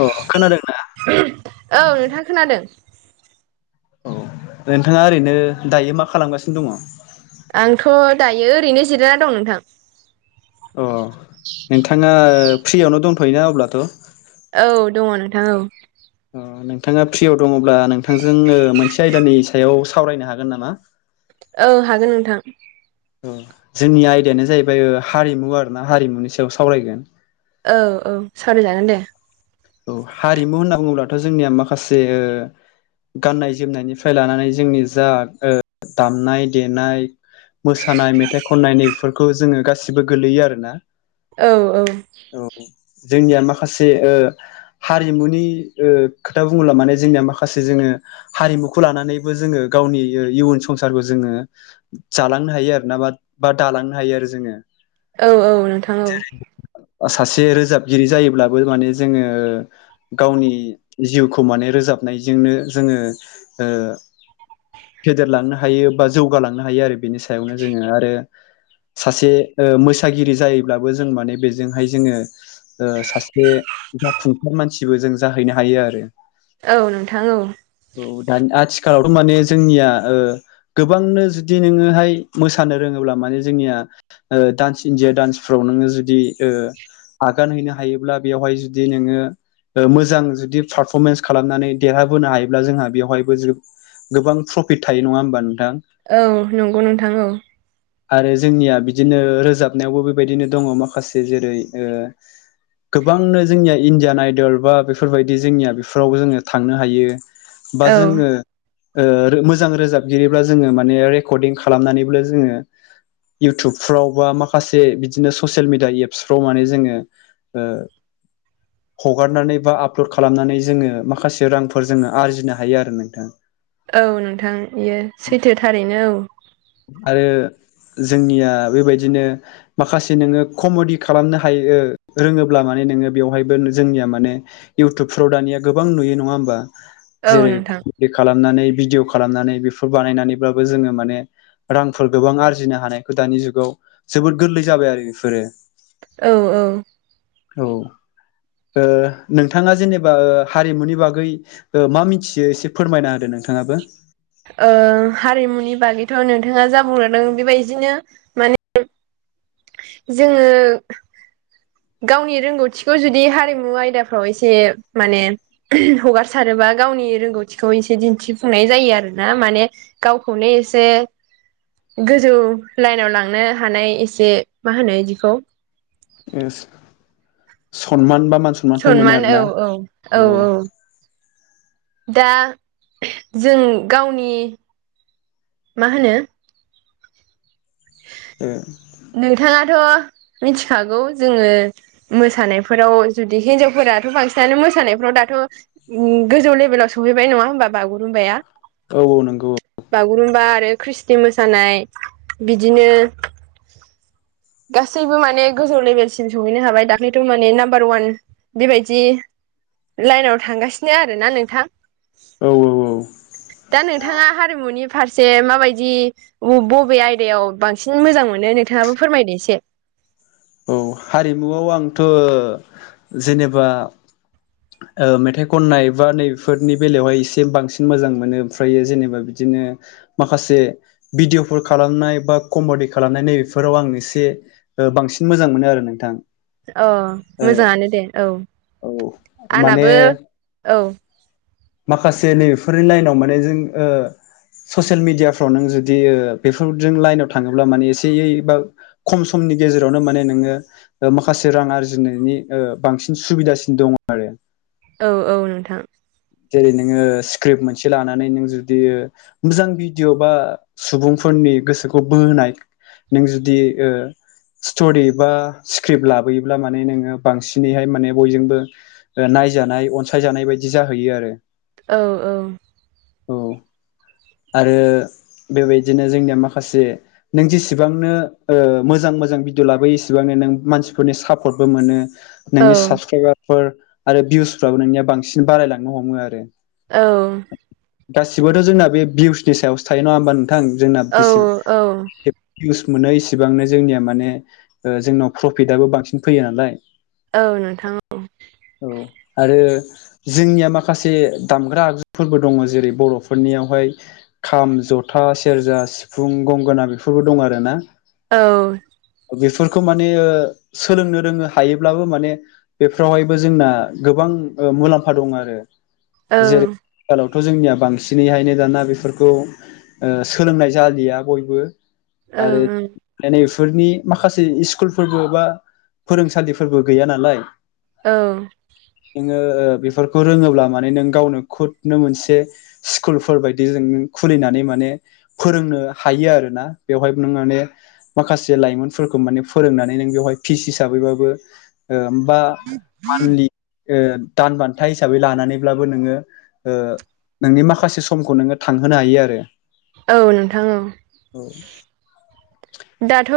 अ खोनादों ना औ नोंथां खोनादों औ नोंथाङा ओरैनो दायो मा खालामगासिनो दङ आंथ' दायो ओरैनो जिरायनानै दं नोंथां अ नोंथाङा फ्रियावनो दंथ'योना अब्लाथ' औ दङ नोंथां औ नोंथाङा फ्रियाव दङब्ला नोंथांजों मोनसे आयदानि सायाव सावरायनो हागोन नामा औ हागोन नोंथां औ जोंनि आयदायानो जाहैबाय हारिमु आरोना हारिमुनि सायाव सावरायगोन औ औ सावराय जागोन दे औ हारिमु होनना बुङोब्लाथ' जोंनिया माखासे गाननाय जोमनायनिफ्राय लानानै जोंनि जा दामनाय देनाय मोसानाय मेथाइ खननाय नैफोरखौ जोङो गासिबो गोलैयो आरोना औ औ औ जोंनिया माखासे हारिमुनि खोथा बुङोब्ला माने जोंनिया माखासे जोङो हारिमुखौ लानानैबो जोङो गावनि इयुन संसारखौ जोङो जालांनो हायो आरोना बा दालांनो हायो आरो जोङो औ औ नोंथां औ सासे रोजाबगिरि जायोब्लाबो माने जोङो गावनि जिउखौ माने रोजाबनायजोंनो जोङो फेदेरलांनो हायो बा जौगालांनो हायो आरो बेनि सायावनो जोङो आरो सासे मोसागिरि जायोब्लाबो जों माने बेजोंहाय जोङो सासे जाफुंसार मानसिबो जों जाहैनो हायो आरो औ नोंथां औ औ दानि आथिखालावथ' माने जोंनिया गोबांनो जुदि नोङोहाय मोसानो रोङोब्ला माने जोंनिया डान्स इण्डिया डान्सफ्राव नोङो जुदि आगान हैनो हायोब्ला बेवहाय जुदि बिदि नोङो मोजां जुदि पारफरमेन्स खालामनानै देरहाबोनो हायोब्ला जोंहा बेवहायबो गोबां प्रफिट थायो नङा होमबा नोंथां औ नंगौ नोंथां औ [inaudible] आरो जोंनिया बिदिनो रोजाबनायावबो बेबायदिनो दङ माखासे जेरै गोबांनो जोंनिया इण्डियान आइदल बा बेफोरबायदि जोंनिया बेफोराव जोङो थांनो हायो बा औ जोङो मोजां रोजाबगिरिब्ला जोङो माने रेकर्डिं खालामनानैबो जोङो इउटुबफ्राव बा माखासे बिदिनो ससियेल मिडिया एप्सफ्राव माने जोङो हगारनानै बा आपलड खालामनानै जोङो माखासे रांफोर जोङो आरजिनो हायो आरो नोंथां औ नोंथां बेयो सैथो थारैनो औ आरो जोंनिया बेबायदिनो माखासे नोङो कमेडि खालामनो हायो रोङोब्ला माने नोङो बेवहायबो जोंनिया माने इयउटुबफ्राव दानिया गोबां नुयो नङा होमबा औ औ जेरै नोंथां कमेडि खालामनानै भिडिअ' खालामनानै बेफोर बानायनानैब्लाबो जोङो माने रांफोर गोबां आरजिनो हानायखौ दानि जुगाव जोबोद गोरलै जाबाय आरो बेफोरो औ औ औ नोंथाङा जेनेबा हारिमुनि बागै मा मिथियो एसे फोरमायना होदो नोंथाङाबो हारिमुनि बागैथ' नोंथाङा जा बुंलांदों बेबायदिनो माने जोङो गावनि रोंगौथिखौ जुदि हारिमु आयदाफ्राव एसे माने हगारसारोबा गावनि रोंगौथिखौ एसे दिन्थिफुंनाय जायो आरो ना माने गावखौनो एसे गोजौ लाइनाव लांनो हानाय एसे मा होनो बिखौ सनमान बा मानसि सनमान औ औ औ औ दा जों गावनि मा होनो [inaudible] ए नोंथाङाथ' मिथिखागौ जोङो मोसानायफोराव जुदि हिनजावफोराथ' बांसिनानो मोसानायफोराव दाथ' उ गोजौ लेभेलाव सहैबाय नङा होमबा बागुरुमबाया औ औ नंगौ औ बागुरुम्बा आरो ख्रिस्टि मोसानाय बिदिनो गासैबो माने गोजौ लेभेलसिम सहैनो हाबाय दाख्लैथ' माने नाम्बार ववान बेबायदि लाइनाव थांगासिनो आरोना नोंथां अ दा नोंथाङा हारिमुनि फारसे माबायदि बबे आयदायाव बांसिन मोजां मोनो नोंथाङाबो फोरमायदो एसे औ हारिमुआव आंथ' जेनेबा मेथाइ खननाय बा नैबेफोरनि बेलायावहाय एसे बांसिन मोजां मोनो ओमफ्रायो जेनेबा बिदिनो माखासे भिडिअ'फोर खालामनाय बा कमेडि खालामनाय नैबेफोराव आं एसे बांसिन मोजां मोनो आरो नोंथां अ ओ मोजाङानो दे औ औ माने आंनाबो औ माखासे नैबेफोरनि लाइनाव माने जों ससियेल मिडियाफ्राव नों जुदि बेफोरजों लाइनाव थाङोब्ला माने एसेयै बा खम समनि गेजेरावनो माने नोङो माखासे रां आरजिनायनि बांसिन सुबिदासिन दङ आरो औ औ नोंथां जेरै नोङो स्क्रिप्ट मोनसे लानानै नों जुदि मोजां भिडिय' बा सुबुंफोरनि गोसोखौ बोनाय नों जुदि स्टरि बा स्क्रिप्ट लाबोयोब्ला माने नोङो बांसिनैहाय माने बयजोंबो नायजानाय अनसायजानाय बायदि जाहैयो आरो औ औ औ आरो बेबायदिनो जोंनिया माखासे नों जेसेबांनो मोजां मोजां भिडिअ लाबोयो एसेबांनो नों मानसिफोरनि सापर्टबो मोनो औ नोंनि साबसक्राइबारफोर आरो भिउसफ्राबो नोंनिया बांसिन बारायलांनो हमो आरो औ गासिबोथ' जोंना बे भिउसनि सायावसो थायो नङा होमबा नोंथां जोंना औ बेसे औ भिउस मोनो इसिबांनो जोंनिया माने जोंनाव प्रफिटआबो बांसिन फैयो नालाय औ नोंथां औ औ आरो जोंनिया माखासे दामग्रा आगजुफोरबो दङ जेरै बर'फोरनियावहाय खाम जथा सेरजा सिफुं गंगोना बेफोरबो दं आरोना औ बेफोरखौ माने सोलोंनो रोंनो हायोब्लाबो माने बेफ्रावहायबो जोंना गोबां मुलाम्फा दं आरो औ जेरै ओं आथिखालावथ' जोंनिया बांसिनैहायनो दाना बे बेफोरखौ सोलोंनाय जालिया बयबो ओं आरो नैफोरनि माखासे स्कुलफोरबो बा फोरोंसालिफोरबो गैया नालाय औ नोङो बेफोरखौ रोङोब्ला माने नों गावनो खुदनो मोनसे स्कुलफोर बायदि बि जों खुलिनानै माने फोरोंनो हायो आरो ना बेवहाय नों माने माखासे लाइमोनफोरखौ माने फोरोंनानै नों बेवहाय फिस हिसाबैबाबो होमबा मानलि दान बान्था हिसाबै लानानैब्लाबो नोङो नोंनि माखासे समखौ नोङो थांहोनो हायो आरो औ नोंथां औ औ दाथ'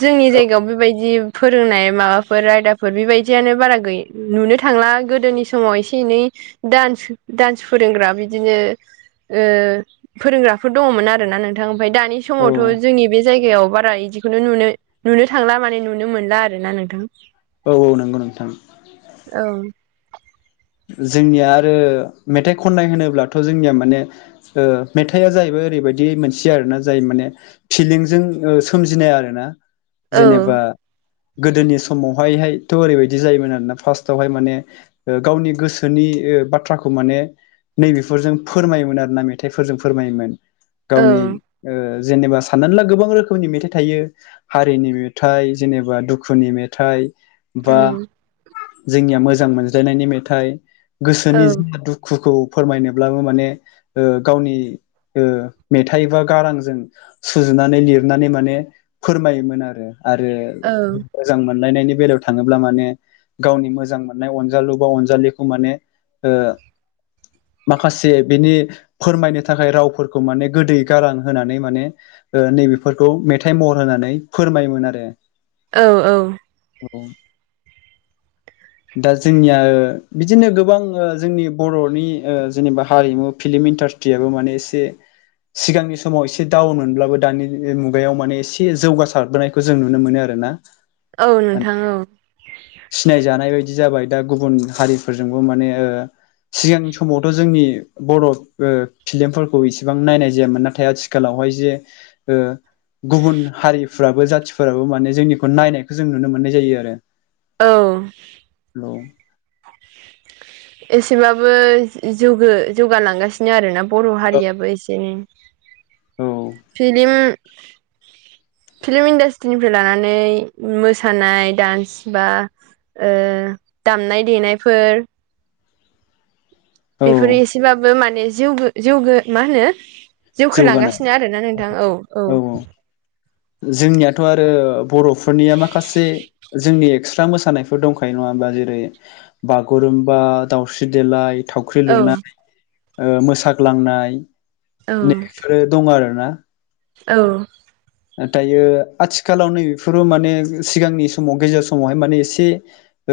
जोंनि जायगायाव बेबायदि फोरोंनाय माबाफोर आयदाफोर बेबायदियानो बारा गै नुनो थांला गोदोनि समाव एसे एनै दान्स दान्स फोरोंग्रा बिदिनो फोरोंग्राफोर दङमोन आरोना नों नोंथां ओमफ्राय दानि औ समावथ' जोंनि बे जायगायाव बारा बिदिखौनोु नुनो थांला माने नुनो मोनला आरोना नोंथां औ औ नंगौ नोंथां औ जोंनिया आरो मेथाइ खननाय होनोब्लाथ' जोंनिया माने ओ मेथाइआ जाहैबाय ओरैबायदि मोनसेयो आरोना जाय माने फिलिंजों ओ सोमजिनाय आरोना औ जेनेबा गोदोनि समावहायहायथ' ओरैबायदि जायोमोन आरोना फार्स्टावहाय ओ माने गावनि गोसोनि बाथ्राखौ माने नैबेफोरजों फोरमायोमोन आरोना मेथाइफोरजों फोरमायोमोन औ गावनि ओ जेनेबा साननानै ला गोबां रोखोमनि मेथाइ थायो। हारिनि मेथाइ जेनेबा दुखुनि मेथाइ बा उम जोंनिया मोजां मोनज्लायनायनि मेथाइ औ गोसोनि जा दुखु दुखुखौ फोरमायनोब्लाबो माने ओ गावनि ओ मेथाइ बा गारांजों सुजुनानै लिरनानै माने फोरमायोमोन आरो आरो औ मोजां मोनलायनायनि बेलायाव थाङोब्ला माने गावनि मोजां मोननाय अनजालु बा अ अनजालिखौ माने ओ माखासे बिनि फोरमायनो थाखाय रावफोरखौ माने गोदै गारां होनानै माने नैबेफोरखौ मेथाइ महर होननानै फोरमायोमोन आरो। औ औ दा जोंनिया ओ बिदिनो गोबां ओ जोंनि बर'नि ओ जेनेबा हारिमु फिल्म इन्डास्ट्रियाबो माने एसे सिगांनि समाव एसे दाउन मोनब्लाबो दानि मुगायाव माने एसे जौगासारबोनाय खौ जों नुनो मोनो आरोना औ माने नोंथां औ सिनायजानाय बायदि जाबाय दा गुबुन हारिफोरजोंबो माने ओ सिगांनि समावथ' जोंनि बर' ओ फिल्मफोरखौ इसिबां नायनाय जायामोन नाथाय आथिख आथिखालावहाय जे ओ गुबुन हारिफ्राबो जाथिफोराबो माने जोंनिखौ नायनायखौ जों नुनो मोननाय जायो आरो। औ हेल' [inaudible] एसेबाबो जौ-जौगालांगासिनो आरो ना बर' औ हारियाबो एसेनो औ फिलिम फिल्म इन्डास्ट्रिनिफ्राय लानानै मोसानाय डान्स बा ओ दामनाय देनायफोर औ बेफोरो एसेबाबो माने जिउ गो जिउ मा होनो जौगानाय जौखोलांगासिनो आरोना नोंथां औ औ जोंनियाथ' आरो बर'फोरनिया माखासे जोंनि एक्सट्रा मोसानायफोर दंखायो नङाबा जेरै बागुरुमबा दाउस्रि देलाय थावख्रि औ लुनाय ओ औ मोसाग्लांनायफोर दङ आरोना औ दायो आथिखालाव नैबेफोरो माने सिगांनि समाव गेजेर समावहाय माने एसे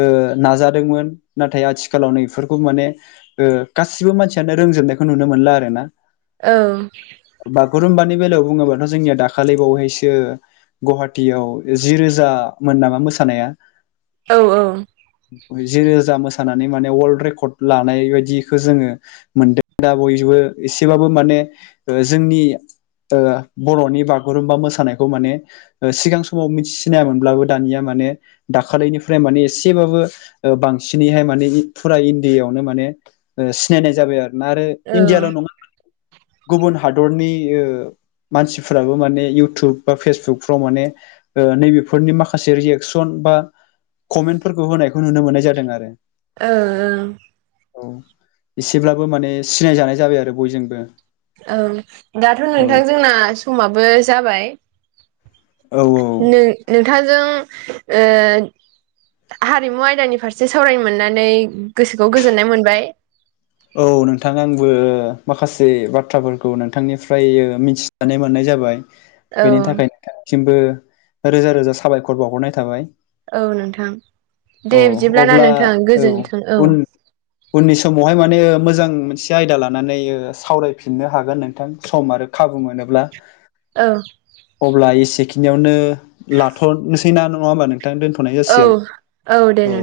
ओ नाजादोंमोन नाथाय आथिखालावनो बेफोरखौ माने ओ गासिबो मानसियानो रोंजोबनायखौ नुनो मोनला आरो ना औ बागुरुमबानि बेलायाव बुङोब्लाथ' जोंनिया दाखा खालि बावहैसो गुहाटीयाव ज रोजामोन नामा मोसानाया? औ औ जिरोजा मोसानानै माने वर्ल्ड रेकर्ड लानाय बायदिखौ जोङो मोनदों दा बयबो एसेबाबो माने जोंनि बर'नि बागुरुम्बा मोसानायखौ माने सिगां समाव मिथि सिनामोनब्लाबो दानिया माने दाखालिनिफ्राय माने एसेबाबो बांसिनैहाय माने फुरा इण्डियायावनो माने सिनायनाय जाबाय आरोना आरो औ इण्डियााल' नङा गुबुन हादरनि मानसिफोराबो इउटुब बा फेसबुकफ्राव माने नै बेफोरनि माखासे रिएकसन बा कमेन्टफोरखौ होनायखौ नुनो मोननाय जादों आरो ओं औ एसेब्लाबो माने सिनायजानाय जाबाय आरो बयजोंबो औ दाथ' औ नोंथां जोंना समाबो जाबाय औ औ नों नोंथांजों हारिमु आयदानि फारसे सावरायनो मोननानै गोसोखौ गोजोननाय मोनबाय औ नोंथां आंबो माखासे बाथ्राफोरखौ नोंथांनिफ्राय मिथि नानै मोननाय जाबाय औ बेनि थाखाय नोंथांनिसिमबो रोजा रोजा साबायखर बावहरनाय थाबाय औ नोंथां औ दे बिदिब्लाना अब्ला नोंथां औ गोजोनथों औ उन उननि समावहाय मा माने मोजां मोनसे आयदा लानानै ओ सावरायफिननो हागोन नोंथां सम आरो खाबु मोनोब्ला [inaudible] औ अब्ला एसेखिनियावनो लाथ'नोसैना नङा होमबा नों थां दोनथ'नाय औ जासिगोन औ